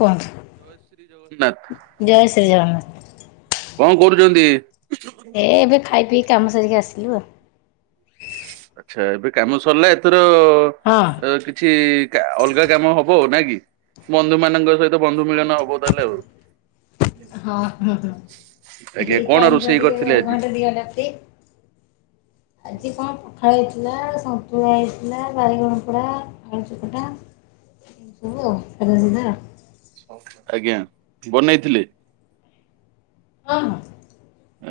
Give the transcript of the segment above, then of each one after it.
କୁହନ୍ତୁ ଜୟ ଶ୍ରୀ ଜଗନ୍ନାଥ। ଜୟ ଶ୍ରୀ ଜଗନ୍ନାଥ କଣ କରୁଛନ୍ତି? ହେ ଏବେ ଖାଇ ପିଇ କାମ ସାରିକି ଆସିଲୁ ଆଉ। ଆଚ୍ଛା ଏବେ କାମ ସରିଲା ଏଥର ହଁ କିଛି କା ଅଲଗା କାମ ହବ ଉ ନାକି ବନ୍ଧୁ ମାନଙ୍କ ସହି ତ ବନ୍ଧୁ ହଁ ମିଳନ ହବ ତାହେଲେ ଆଉ। ହଁ ହଁ ଏଇ ଆଜ୍ଞା କଣ ଟାଇମ ଟା ରୋଷେଇ ଟିକେ କରିଥିଲେ ଆଜି? ଘଣ୍ଟେ ଦି ଘଣ୍ଟା ଫ୍ରି। ଆଜି କଣ ପଖାଳ ହେଇଥିଲା ସନ୍ତୁଳା ହେଇଥିଲା ବାଇଗଣପୋଡ଼ା ଆଳୁ ଚକଟା ଏସବୁ ଆଉ ସାଧା ସିଧା। ଆଜ୍ଞା ବନେଇଥିଲେ ହଁ ହଁ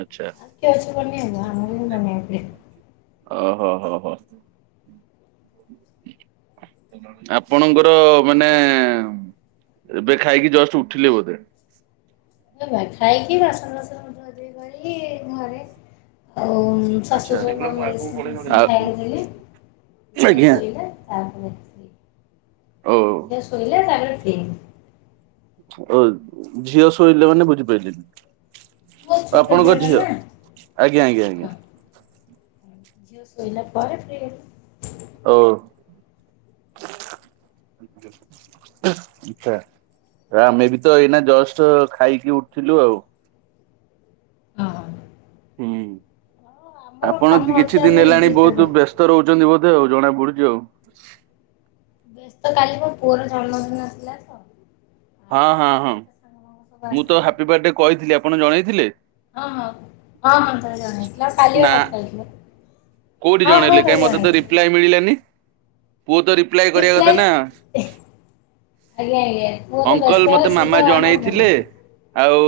ଆଚ୍ଛା କିଏ ଅଛି ବନେଇବାକୁ ଆମକୁ ହିଁ ବନେଇବାକୁ ପଡ଼ିବ। ଓ ହୋ ହୋ ହୋ [inaudible] ଆପଣଙ୍କର ମାନେ ଏବେ ଖାଇକି ଜଷ୍ଟ ଉଠିଲେ ବୋଧେ ଖାଇକି ବାସନ ଫାସନ ମାଜି ମୁଜାକି ଗଲି ଘରେ ଆଉ ଆଚ୍ଛା ଶାଶୁ ସବୁ ସେଗୁଡା ତାଙ୍କୁ ମୁଁ ଆଗକୁ ମେଡ଼ିସିନ ପଢେଇବି। ଫେଡିସିନ ଆଉ ଖାଇବାକୁ ଦେଲି ଝିଅ ଆଜ୍ଞା ଶୋଇଲା ତାପରେ ଓ ଝିଅ ଶୋଇଲା ତାପରେ ଫ୍ରି। ଓ ଝିଅ ଶୋଇଲେ ମାନେ ବୁଝିପାଇଲିନି ବହୁତ ଛୋଟ ଆପଣଙ୍କ ଝିଅଟା ଝିଅ, ଆଜ୍ଞା ଆଜ୍ଞା ଆଜ୍ଞା ନା ଝିଅ ଶୋଇଲା ପରେ ଫ୍ରି ହେଲି ଓ ଆଚ୍ଛା ଆମେ ବି ତ ଏଇନା ଜଷ୍ଟ ଖାଇକି ଉଠିଲୁ ଆଉ। ହଁ ହୁଁ ହଁ ଆମର ଆପଣ ଦି କାମ ଅଛି କିଛି ଦିନି ଆମେ ହେଲାଣି ଦିଥର ବହୁତ ବ୍ୟସ୍ତ ରହୁଛନ୍ତି ବୋଧେ ଆଉ ଜଣା ପଡୁଛି ଆଉ। ବ୍ୟସ୍ତ କାଲିି ମୋ ପୁଅର ଜନ୍ମଦିନ ଥିଲା ତ ଆଉ ହଁ ତ ହଁ ହଁ ଟିକେ ତା ସାଙ୍ଗ ଫାଙ୍ଗ ସବୁ ମୁଁ ତ ଆସିଥିଲେ ହାପି ବାର୍ଥଡେ ତ କହିଥିଲି ସେ ଆପଣ ଜଣେଇଥିଲେ? ହଁ ହଁ ହଁ ହଁ ତାକୁ ଜଣେଇଥିଲି, ଆଉ କାଲିବା ନା କଥା ହେଇଥିଲେ। କୋଉଠି ହଁ ଜଣେଇଲେ ହଁ କାଇଁ ତାକୁ ମତେ ତ ଜଣେଇଥିଲି। ରିପ୍ଲାଏ ମିଳିଲାନି ପୁଅ ତ ରିପ୍ଲାଏ କରିବାକଥା ନା ଆଜ୍ଞା ଆଜ୍ଞା ମୁଁ ତ ଅଙ୍କଲ୍ ବ୍ୟସ୍ତ ମୋତେ ସିଏ ମାମା ତ ଆମର ଜଣେଇଥିଲେ ଆଉ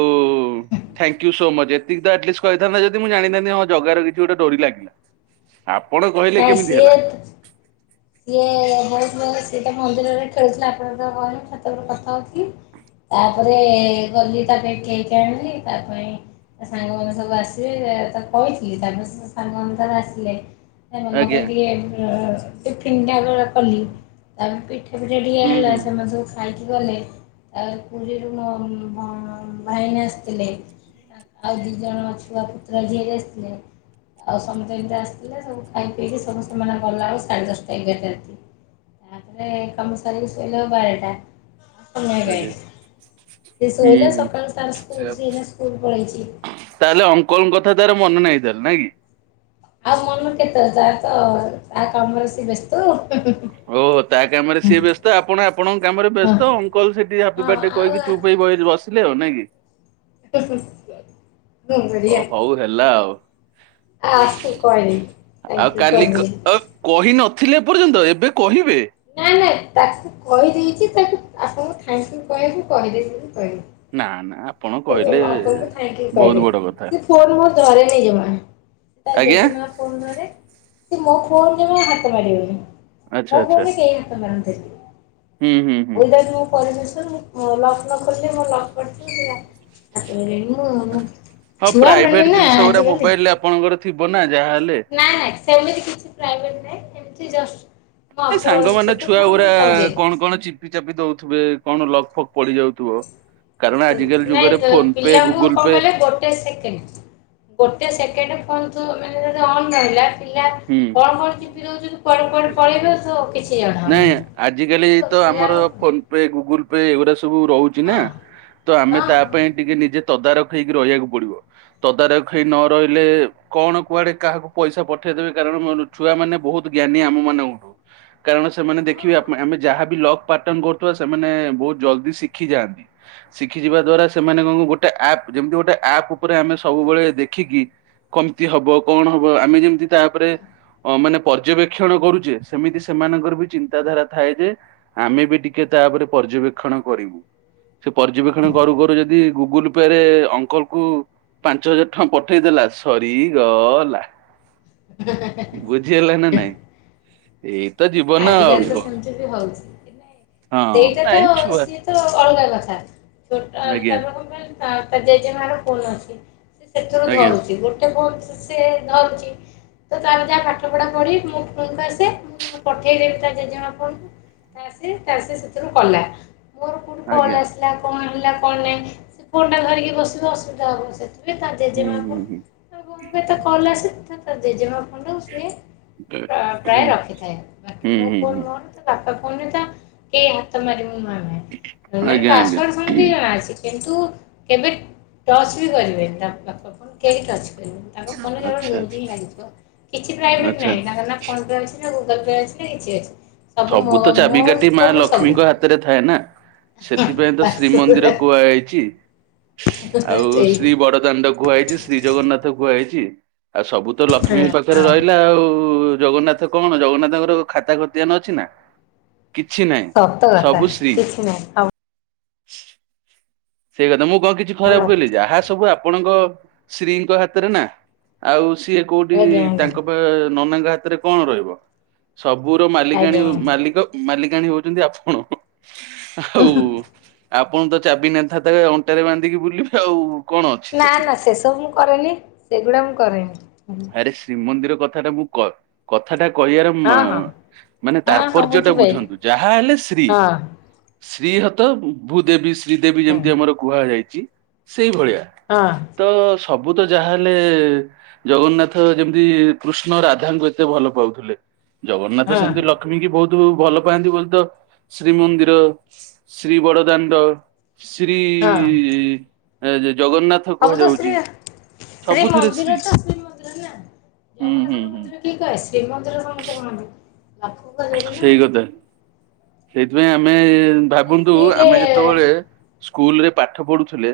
ଥାଙ୍କ୍ୟୁ ସୋ ମଚ ଏତିକି ତ ଆଟଲିଷ୍ଟ କହିଥାନ୍ତା ଯଦି ମୁଁ ଜଣିଥାନ୍ତିି ହଁ ଜଗାର କିଛି ଗୋଟେ ଡୋରି ଲାଗିଲା। ଆପଣ କହିଲେ ନାଇଁ କେମିତି ହେଲା! ସିଏ ସିଏ ସିଏତ ମନ୍ଦିରରେ ଖେଳୁଥିଲା ଆପଣ ଯେତେବେଳେ କହିଲେ ଛାତ ଉପରେ କଥା ହଉଥିଲି, ତାପରେ ଗଲି ତା ପାଇଁ କେକେ ଆଣିଲି ତା ପାଇଁ ତା ସାଙ୍ଗମାନେ ସବୁ ଆସିବେ, ତାକୁ କହିଥିଲି ତା ସାଙ୍ଗମାନେ ତାର ଆସିଲେ ସେମାନଙ୍କ ଆଜ୍ଞା ପାଇଁ ଟିକେ ଅ ଟିଫନ୍ ଟା ଗ କଲି ତାପରେ ପିଠା ଏବେ ରେଡ଼ିହେ ହୁଁ ହେଲା ହୁଁ ସେମାନେ ସବୁ ଖାଇକି ଗଲେ, ତାପରେ ପୁରୀରୁ ମୋ ଭ ଭାଇନା ଆସିଥିଲେ। ଆଉ ଦି ଜଣ ଛୁଆ ପୁତୁରା, ଝିଆରି ଆସିଥିଲେ। ଆଉ ସମସ୍ତେ ଏମିତି ଆସିଥିଲେ ସବୁ ଖାଇ ପିଇକି ସବୁ ସେମାନେ ଗଲାବେଳ ସାଢେ ଦଶ ଏଗାରଟା ରାତିରେ କାମ ସାରି ଶୋଇଲା ବେଳକୁ ବାରଟା, ଗାଇ ଆଜ୍ଞା ସେ ହୁଁ ଶୋଇଲା ହୁଁ। ସକାଳୁ ତାର ସ୍କୁଲ ସେ ଏଇନା ସ୍କୁଲ ପଳେଇଛି। ତାହେଲେ ଅଙ୍କଲ୍ ଙ୍କ କଥା ତାର ମନ ନାହିଁ ତାହେଲେ ନାଇ କି? ଆଉ ମନ କେତେ ତାର ତ ତା କାମରେ ସେ ବ୍ୟସ୍ତ ଓ ହୁଁ ହୁଁ ଓହୋ ତା କାମରେ ସିଏ ବ୍ୟ ତ ଆପଣ ଆପଣଙ୍କ କାମରେ ହଁ ବ୍ୟସ୍ତ, ଅଙ୍କଲ ସେଠି ହାପି ହଁ ବାର୍ଥଡେ ଆଉ କହିକି ଚୁପ୍ ହେଇ ବଇ ବସିଲେ ଆଉ, ନାଇଁ କି? ହୁଁ ହୁଁ ଅ ହଉ ହେଲା ଆଉ। ଆ ସୁ କହିଲି ଥାଙ୍କ୍ୟୁ କହିଦେ। କହି ନଥିଲେ ଏ ପର୍ଯ୍ୟନ୍ତ ଏବେ କହିବେ! ନାଇଁ ନାଇଁ ତାକୁ କହିଦେଇଛି ତାକୁ ଆପଣଙ୍କୁ ଥାଙ୍କ୍ୟୁ କହିବାକୁ କହିଦେଇଛି ବୋଲି କହିଲି। ନା ନା ଆପଣ କହିଲେ ଆପଣଙ୍କୁ ଥାଙ୍କ୍ୟୁ ବହୁତ କହିଦେ ବଡ କଥା ସେ ଫୋନ ମୋ ଧରେନି ଜମା। ତା ଆଜ୍ଞା ଜେଜେମା ଫୋନ ଧରେ, ସେ ମୋ ଫୋନ ଜମା ହାତ ମାରିବନି। ଆଚ୍ଛା ମୋ ଫୋନ ଆଚ୍ଛା ରେ କେହି ହାତ ମାରନ୍ତିନି, ହୁଁ ହୁଁ ହୁଁ। ଓଲଟା ଯଦି ମୋ ପରମିସନ ଲକ୍ ନ ଖୋଲିଲେ ମୋ ଲକ୍ ପଡିଥିବ ଏକ୍ଚୁଆଲି ମୁଁ [unintelligible] ହଁ ଛୁଆ ମାନେ ପ୍ରାଇଭେଟ ନା ଜିନିଷ ଗୁଡା ଆଜିକାଲି ମୋବାଇଲ ରେ ଆପଣଙ୍କର ଥିବ ନା ଯାହା ହେଲେ। ନାଇଁ ନାଇଁ ସେମିତି କିଛି ପ୍ରାଇଭେଟ ନହିଁ ଏମିତି ଜଷ୍ଟ, ମୋ ଏ ଫୋନ ସାଙ୍ଗମାନେ ଛୋଟ ଛୁଆ ପିଲାଙ୍କୁ ଗୁଡା ମୁଁ କରିଦିଏ। କଣ କଣ ଚିପି ଚାପି ଦଉଥିବେ କଣ ଲକ୍ ଫକ୍ ପଡିଯାଉଥିବ। କାରଣ ଆଜିକାଲି ନାଇଁ ଯୁଗରେ ତ ଫୋନ ପେ, ପିଲାଙ୍କୁ ଗୁଗୁଲ କଣ ପେ କହିଲେ ଗୋଟେ ସେକେଣ୍ଡ ଗୋଟେ ସେକେଣ୍ଡ କୁହନ୍ତୁ ମାନେ ଯଦି ଅନ ରହିଲା ପିଲା ହୁଁ କଣ କଣ ଚିପି ଦଉଛନ୍ତି କୁଆଡେ କୁଆଡେ ପଳେଇ କିଛି ନାଇଁ ଜଣାହବନି। ଆଜିିକାଲି ତ ଆମର ପିଲାର ହଁ ଫୋନ ପେ, ଗୁଗୁଲ ପେ ଏଗୁରା ସବୁ ରହୁଛି ନା, ହଁ ତ ଆମେ ହଁ ତା ପାଇଁ ଟିକେ ନିଜେ ତଦାରଖ ହେଇକି ରହିବାକୁ ପଡିବ। ତଦାରଖ ହେଇ ନ ରହିଲେ କଣ କୁଆଡେ କାହାକୁ ପଇସା ପଠେଇଦେବେ? କାରଣ ମ ଛୁଆ ମାନେ ବହୁତ ଜ୍ଞାନୀ ଆମ ମାନଙ୍କଠୁ। କାରଣ ସେମାନେ ହଁ ଦେଖିବେ ଆମେ ହୁଁ ଯାହାବି ଲଗ ପାଟନ କରୁଥିବା ସେମାନେ ବହୁତ ଜଲଦି ଶିଖି ଯାଆନ୍ତି। ଶିଖି ଯିବା ଦ୍ଵାରା ସେମାନେ କଣ ଗୋଟେ ଆପ୍ ଯେମିତି ଗୋଟେ ଆପ୍ ଉପରେ ଆମେ ସବୁବେଳେ ଦେଖିକି, କମତି ହବ, କଣ ହବ, ଆମେ ଯେମିତି ତା ଉପରେ ହୁଁ ଅ ମାନେ ପର୍ଯ୍ୟବେକ୍ଷଣ କରୁଛେ ହୁଁ। ସେମିତି ସେମାନଙ୍କର ବି ଚିନ୍ତାଧାରା ଥାଏ ଯେ ଆମେ ବି ଟିକେ ତାପରେ ପର୍ଯ୍ୟବେକ୍ଷଣ କରିବୁ। ସେ ପର୍ଯ୍ୟବେକ୍ଷଣ କରୁ କରୁ ଯଦି ଗୁଗୁଲ ପେ ରେ ଅଙ୍କଲ କୁ ପାଞ୍ଚ ହଜାର ଟଙ୍କା ପଠେଇଦେଲା ସରିଗଲା। ହେ ହେ ହେ ବୁଝିହେଲା ନା ନାଇଁ ଏ ଆଜିକାଲି ତ ସେମିତି ବି ହଉଛି ସେଇଟା ତ ନାଇଁ ଛୁଆ ସୀଏ ଅଲଗା କଥା ଆଜ୍ଞା ଛୋଟ [unintelligible] ଜେଜେମାର ଫୋନ୍ ଅଛି। ସେଥିରୁ ଆଜ୍ଞା ଧରୁଛି ଗୋଟେ ସେ ଧରୁଛି ତ ତାର ଯାହା ପାଠ ପଢା ପଢି ମୋ ପାଖକୁ ଆସେ ମୁଁ ତାକୁ ପଠେଇଦେବି ତା ଜେଜେମା ଫୋନକୁ ତା ସେ ତା ସେ ସେଥିରୁ କଲା। ମୋର କୋଉଠୁ କଲ ଆଜ୍ଞା ହେଲା କଣ ହେଲା କଣ ନାହିଁ ସେ କଣଟା ଧରିକି ବସିବ ଅସୁବିଧା ହେବ ସେଇଠି ଏ ତା ହୁଁ ଜେଜେମା ଫୋନ ହୁଁ କ ଆ ଏ ତ କଲ୍ ଆସେ ତା ଜେଜେମା ଫୋନ୍ କୁ ସିଏ ହୁଁ ପ୍ରାୟ ହୁଁ ରଖିଥାଏ ବାକି ହୁଁ ମୋ ହୁଁ ଫୋନ ହୁଁ ମୋର ତା ବାପା ଫୋନରେ ତ କିଏ ହାତ ମାରିବୁାନେ ମାନେ ଆଜ୍ଞା ଆଜ୍ଞା ପାସୱଆଡ ତ ଜଣା ଅଛି କିନ୍ତୁ କେବେ ଟଚ୍ ବି କରିବେନି ତା ବାପା ଫୋନ୍ କେହି ଟଚ୍ କରିବେନି ତାଙ୍କ ଫୋନରେ କେବଳ ଆଚ୍ଛା ମିଉଜିକ ଲାଗିଥିବ କିଛି ପ୍ରାଇଭେଟ ଆଚ୍ଛା ନାହିଁ ତାଙ୍କର ନାଁ ଫୋନ ପେ ଅଛି ନା ଗୁଗଲ ପେ ଅଛି ନା କିଛି ଅଛି। ମୋ ସବୁ ତ ମୋର ଚାବିକାଠି ମା ଫୋନ୍ରୁ ସବୁ ଲକ୍ଷ୍ମୀଙ୍କ ହାତରେ ଥାଏ ନା। ସେଥିପାଇଁ ତ ବାସ୍ ଶ୍ରୀମନ୍ଦିର କୁହାଯାଇଛି। ଆଉ ଏଇ ଶ୍ରୀ ବଡ଼ଦାଣ୍ଡ କୁହା ହେଇଛି, ଶ୍ରୀ ଜଗନ୍ନାଥ କୁହା ହେଇଛି ଆଉ ସବୁ ତ ହଁ ଲକ୍ଷ୍ମୀଙ୍କ ପାଖରେ ହଁ ରହିଲା ଆଉ ଜଗନ୍ନାଥ କଣ ଜଗନ୍ନାଥଙ୍କର ଖାତା ଖତିଆ ନ ଅଛି। କିଛି ନାହିଁ କିଛି ନାହିଁ ସତ କଥା ସବୁ ଶ୍ରୀ କିଛି ନାହିଁ ସବୁ ସେଇ କଥା ମୁଁ କଣ କିଛି ଖରାପ ରଖ- କଲି ଯାହା ସବୁ ଆପଣଙ୍କ ଶ୍ରୀ ଙ୍କ ହାତରେ ନା ଆଉ ସିଏ କୋଉଠି ଆଜ୍ଞା ଆଜ୍ଞା ତାଙ୍କ ନନାଙ୍କ ହାତରେ କଣ ରହିବ? ସବୁର ମାଲିକାଣୀ ଆଜ୍ଞା ମାଲିକ ମାଲିକାଣୀ ହଉଛନ୍ତି ଆପଣ ଆଉ ଆପଣ ତ ଚାବି ନେନଥାତା ଅଣ୍ଟାରେ ବାନ୍ଧିକି ବୁଲିବେ ଆଉ କଣ ଅଛି ନା ସେଥିରେ। ନା ସେସବୁ ମୁଁ କରେନି ସେଗୁଡା ମୁଁ କରେନି। ଆରେ ଶ୍ରୀମନ୍ଦିର କଥା ଟା ମୁଁ କଥାଟା କହିବାର ହଁ ହଁ ମାନେ ହଁ ହଁ ତାତ୍ପର୍ଯ୍ୟ ଟା ବୁଝିପାଇଲି ବୁଝନ୍ତୁ ଯାହା ହେଲେ ଶ୍ରୀ ହଁ ଶ୍ରୀ ହତ ଭୂଦେବୀ ଶ୍ରୀ ଶ୍ରୀଦେବୀ ହୁଁ ଯେମିତି ଆମର କୁହାଯାଇଛି ସେଇ ଭଳିଆ ହଁ ତ ସବୁ ତ ଯାହାହେଲେ, ଜଗନ୍ନାଥ ଯେମିତି କୃଷ୍ଣ ରାଧାଙ୍କୁ ଏତେ ଭଲ ପାଉଥିଲେ ଜଗନ୍ନାଥ ହଁ ସେମତି ଲକ୍ଷ୍ମୀ ଲକ୍ଷ୍ମୀ ଙ୍କି ବହୁତ ଭଲ ପାଆନ୍ତି ବୋଲିତ ଶ୍ରୀମନ୍ଦିର ଶ୍ରୀ ବଡଦାଣ୍ଡ ଶ୍ରୀ ହଁ ଜଗନ୍ନାଥ ହବ ତ କୁହାଯାଉଛି ଶ୍ରୀ ଶ୍ରୀ ମନ୍ଦିର ତ ଶ୍ରୀ ମନ୍ଦିର ନା ହୁଁ ହୁଁ ଜଗନ୍ନାଥଙ୍କ ହୁଁ ମନ୍ଦିର କି କହେ ଶ୍ରୀମନ୍ଦିର କଣ ତ କହନ୍ତି ଆ ସେଇ କଥା ସେଇଥିପାଇଁ ଆମେ ବିନା ଭାବନ୍ତୁ ସ୍ତ୍ରୀରେ ଆମେ ଯେତେବେଳେ, ସ୍କୁଲ ରେ ପାଠ ପଢୁଥିଲେ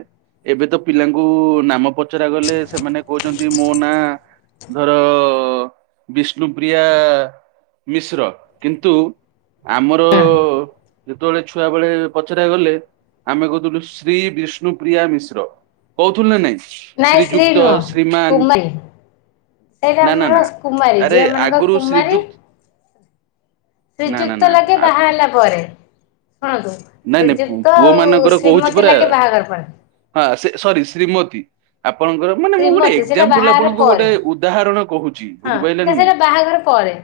ଏବେ ତ ପିଲାଙ୍କୁ ନାମ ପଚରା ଗଲେ ସେମାନେ କହୁଛନ୍ତି ମୋ ନାଁ ଧର ବିଷ୍ଣୁପ୍ରିୟା ମିଶ୍ର। କିନ୍ତୁ ଆମର, ଯେତେବେଳେ ଛୁଆ ବେଳେ ପଚରା ଗଲେ ଆମେ କହୁଥିଲୁ ଶ୍ରୀ ବିଷ୍ଣୁପ୍ରିୟା ମିଶ୍ର। କହୁଥିଲୁ ନା ନାଇଁ? ନାଇ ଶ୍ରୀ ଶ୍ରୀଯୁକ୍ତ ନୁହଁ ଶ୍ରୀମାନ କୁମାରୀ ସେଇଟା ନା ନା ଆମର ନା କୁମାରୀ ଆରେ ଝିଅ ମାନଙ୍କ ଆଗରୁ କୁମାରୀ ଶ୍ରୀଯୁକ୍ତ ନା ନା ଶ୍ରୀଯୁକ୍ତ ନା ଲାଗେ ନାଇଁ ବାହାହେଲା ପରେ ଶୁଣନ୍ତୁ ନାଇଁ ଶ୍ରୀଯୁକ୍ତ ପୁଅ ଆଉ ମାନଙ୍କର କହୁଛି ଶ୍ରୀମତୀ ପରା ଲାଗେ ବାହାଘର ପରେ ହଁ, ସେ ସରି ଶ୍ରୀମତୀ ଆପଣଙ୍କର ମାନେ ମୁଁ ଗୋଟେ ଶ୍ରୀମତୀ ସେଇଟା ଏକ୍ଜାମପୁଲ ବାହାଘର ଆପଣଙ୍କୁ ପରେ ଗୋଟେ ଉଦାହରଣ କହୁଛି ହଁ ବୁଝିପାଇଲେ ନା ସେଇଟା ନାଇଁ? ବାହାଘର ପରେ।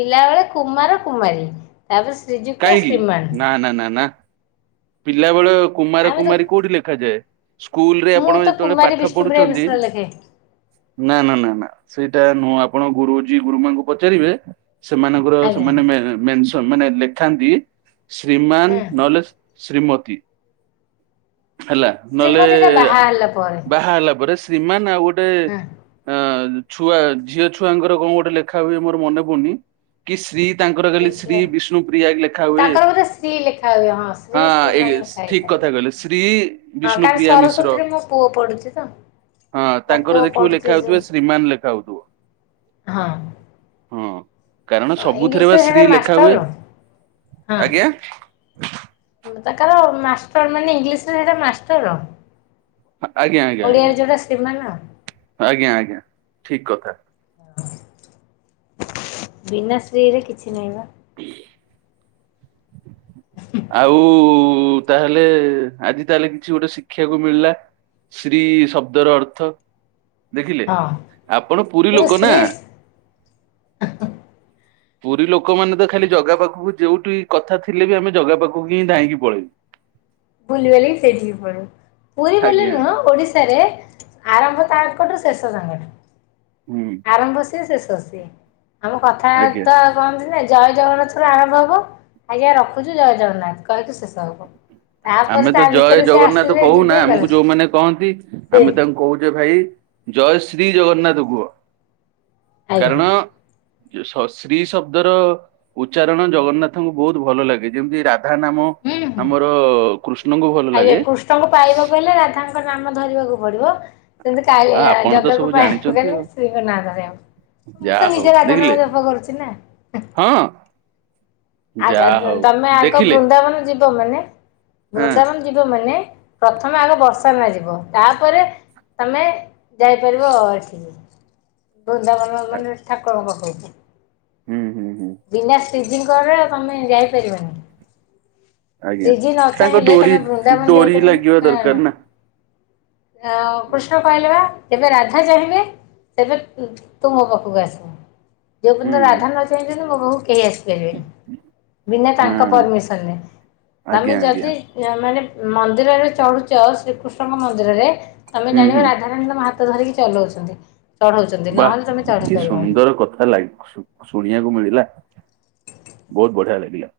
ପିଲାବେଳେ କୁମାର, କୁମାରୀ ତାପରେ ଶ୍ରୀଯୁକ୍ତ, କାହିଁକି ଶ୍ରୀମାନ ପିଲାବେଳେ କୁମାର, ଆମେ ତ କୁମାରୀ କୋଉଠି ଲେଖାଯାଏ? ସ୍କୁଲରେ ମୁଁ ଆପଣ ତ ଯେତେବେଳେ କୁମାରୀ ପାଠ ବିଷ୍ଣୁପ୍ରିୟା ପଢୁଛନ୍ତି ମିଶ୍ର ଲେଖେ। ନା, ନା, ନା, ନା ସେଇଟା ନୁହଁ ଆପଣ ଗୁରୁଜୀ, ଗୁରୁମାଙ୍କୁ ପଚାରିବେ ସେମାନଙ୍କର ଆଜ୍ଞା ସେମାନେ ମେନସନ୍ ମାନେ ଲେଖାନ୍ତି ଶ୍ରୀମାନ ହଁ ନହେଲେ ଶ୍ରୀମତୀ ହେଲା। ନହେଲେ ଶ୍ରୀମତୀ ଟା ବାହା ହେଲା ପରେ ବାହା ହେଲା ପରେ ଶ୍ରୀମାନ ଆଉ ଗୋଟେ ହଁ ଅ ଛୁଆ ଝିଅ ଛୁଆଙ୍କର କଣ ଗୋଟେ ଲେଖା ହୁଏ ମୋର ମନେ ପଡୁନି କି ଶ୍ରୀ ତାଙ୍କର ଖାଲି ଶ୍ରୀ ଦେଖିଲେ ବିଷ୍ଣୁ ପ୍ରିୟା ଲେଖା ହୁଏ। ତାଙ୍କର ବୋଧେ ଶ୍ରୀ ଲେଖାହୁଏ ହଁ। ହଁ, ଶ୍ରୀ ଶ୍ରୀମାନ ଏ ଲେଖା ଠିକ୍ ହେଇଥାଏ। କଥା କହିଲ। ଶ୍ରୀ ହଁ କାରଣ ବିଷ୍ଣୁପ୍ରିୟା ମିଶ୍ର। ସରସ୍ଵତୀରେ ମୋ ପୁଅ ପଢୁଛି ତ ହଁ, ମୋ ପୁଅ ତାଙ୍କର ଦେଖିବୁ ଲେଖା ପଢୁଛି ହଉଥିବେ ଶ୍ରୀମାନ ଲେଖା ହଉଥିବ। ହଁ। ହଁ, କାରଣ ସବୁଥିରେ ବା ଇଂଲିଶରେ ଶ୍ରୀ ହେଟା ଲେଖା ହୁଏ। ମାଷ୍ଟର। ହଁ ଆଜ୍ଞା! ତାଙ୍କର ମାଷ୍ଟର ମାନେ ଇଂଲିଶ ରେ ସେଇଟା ମାଷ୍ଟର। ଆଜ୍ଞା ଆଜ୍ଞା ଓଡ଼ିଆରେ ଆଜ୍ଞା ଯୋଉଟା ଶ୍ରୀମାନ ଆଜ୍ଞା ଆଜ୍ଞା ଠିକ୍ କଥା। ବିନା ଶ୍ରୀ ରେ କିଛି ନାହିଁ ବା। [inaudible] ଆଉ ତାହେଲେ ଆଜି ତାହେଲେ କିଛି ଗୋଟେ ଶିଖିବାକୁ ମିଳିଲା। ଶ୍ରୀ ଶବ୍ଦର ଅର୍ଥ। ଦେଖିଲେ, ହଁ ଆପଣ ପୁରୀ ତେଣୁ ଲୋକ ନା। ସ୍ତ୍ରୀ ପୁରୀ ଲୋକମାନେ ତ ଖାଲି ଜଗା ପାଖକୁ ଯୋଉଠି କଥା ଥିଲେ ବି ଆମେ ଜଗା ପାଖକୁ ହିଁ ଧାଇଁକି ପଳେଇବୁ। ବୁଲିବାଲି କି ସେଇଠିକି ପଳେଇବୁ। ପୁରୀ ବୋଲି ଆଜ୍ଞା ନୁହଁ ଆଜ୍ଞା ଓଡିଶାରେ ଆରମ୍ଭ ତାଙ୍କଠୁ ଶେଷ ତାଙ୍କଠୁ। ହୁଁ, ଆରମ୍ଭ ସିଏ ଶେଷ ସିଏ। ଆମ କଥା ଆଜ୍ଞା ବାର୍ତା ବନ୍ଦ। [unintelligible] ଜୟ ଜଗନ୍ନାଥ ରୁ ଆରମ୍ଭ ହବ। ଆଜ୍ଞା! ରଖୁଚି ଜୟ ଜଗନ୍ନାଥ କହିକି ଶେଷ ହବ। ତାପରେ ଆମେ ତା ତ ଜୟ ଭିତରେ ସେ ଜଗନ୍ନାଥ ଆସିବେ କହୁନା। ଯିବେ ଗଲେ ଆମକୁ ସେ ଯୋଉମାନେ କହନ୍ତି ଆମେ ତାଙ୍କୁ କହୁଯେ ଭାଇ ଜୟ ଶ୍ରୀ ଜଗନ୍ନାଥ କୁହ। ଆଜ୍ଞା କାରଣ ଯୋଉ ଶ ଶ୍ରୀ ଶବ୍ଦର ଉଚ୍ଚାରଣ ଜଗନ୍ନାଥଙ୍କୁ ବହୁତ ଭଲ ଲାଗେ। ଯେମିତି ରାଧା ନାମ ହୁଁ ହୁଁ। ଆମର କୃଷ୍ଣଙ୍କୁ ଭଲ ଆଜ୍ଞା। ଲାଗେ କୃଷ୍ଣଙ୍କୁ ପାଇବାକୁ ହେଲେ ରାଧାଙ୍କ ନାମ ଧରିବାକୁ ପଡିବ। ସେମିତି ହଁ କାଳିଆ ଆପଣ ତ ଜଗାକୁ ସବୁ ପାଇବାକୁ ଜାଣିଛନ୍ତି ହେଲେ ଆଉ ଶ୍ରୀଙ୍କ ନା ଧରିବାକୁ ମୁଁ ଯାହା ତ ହଉ ନିଜେ ରାଧା ନାମ ଦେଖିଲେ ଜପ କରୁଚି ନା। ହଁ। ଆ ଗ ଯାହା ଗ ହଉ ତମେ ଆଗ ଦେଖିଲେ ବୃନ୍ଦାବନ ଯିବ ମାନେ ହଁ ବୃନ୍ଦାବନ ଯିବ ମାନେ ପ୍ରଥମେ ଆଗ ବର୍ସାନା ଯିବ। ତାପରେ ତମେ ଯାଇପାରିବ ଏଠିକି ବୃନ୍ଦାବନ ମାନେ ଠାକୁରଙ୍କ ପାଖକୁ। ହୁଁ ହୁଁ ହୁଁ ବିନା ଶ୍ରୀଜିଙ୍କରେ ତମେ ଯାଇପାରିବନି। ଆଜ୍ଞା ଶ୍ରୀଜି ତାଙ୍କ ନଚାହିଁଲେ ଡୋରି ତମେ ବୃନ୍ଦାବନ ଡୋରି ଯାଇପାରିବନି। ଲାଗିବା ଦରକାର [unintelligible] ନା ଅ କୃଷ୍ଣ କହିଲେ ବା ଯେବେ ରାଧା ଚାହିଁବେ ସେବେ ତୁ ମୋ ପାଖକୁ ଆସିବୁ। ଯୋଉ ହୁଁ ପର୍ଯ୍ୟନ୍ତ ରାଧା ନ ଚାହିଁଛନ୍ତି ମୋ ପାଖକୁ କେହି ଆସିପାରିବେନି। ହୁଁ, ବିନା ତାଙ୍କ ପରମିସନ ରେ। ତମେ ଆଜ୍ଞା ଆଜ୍ଞା ଯଦି ମାନେ ମନ୍ଦିରରେ ଚଢୁଚ ଶ୍ରୀକୃଷ୍ଣଙ୍କ ମନ୍ଦିରରେ ତମେ ହୁଁ ଜାଣିବ ହୁଁ ରାଧା ତମ ହାତ ଧରିକି ଚଲଉଛନ୍ତି। ଚଢଉଛନ୍ତି ବାଃ! ନହେଲେ ତମେ ଚଢି କି ପାରିବନି। ସୁନ୍ଦର କଥା ଶୁଣିବାକୁ ମିଳିଲା। ବହୁତ ବଢିଆ ଲାଗିଲା।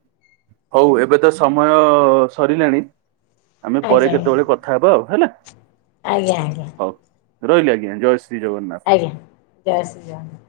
ହଉ ଏବେ ତ ସମୟ ସରିଲାଣି ଆମେ ପରେ ଆଜ୍ଞା ଆଜ୍ଞା କେତେବେଳେ କଥା ହବା ଆଉ ହେଲା। ଆଜ୍ଞା ଆଜ୍ଞା ହଉ। ରହିଲି ଆଜ୍ଞା, ଜୟ ଶ୍ରୀ ଜଗନ୍ନାଥ। ଆଜ୍ଞା, ଜୟ ଶ୍ରୀ ଜଗନ୍ନାଥ।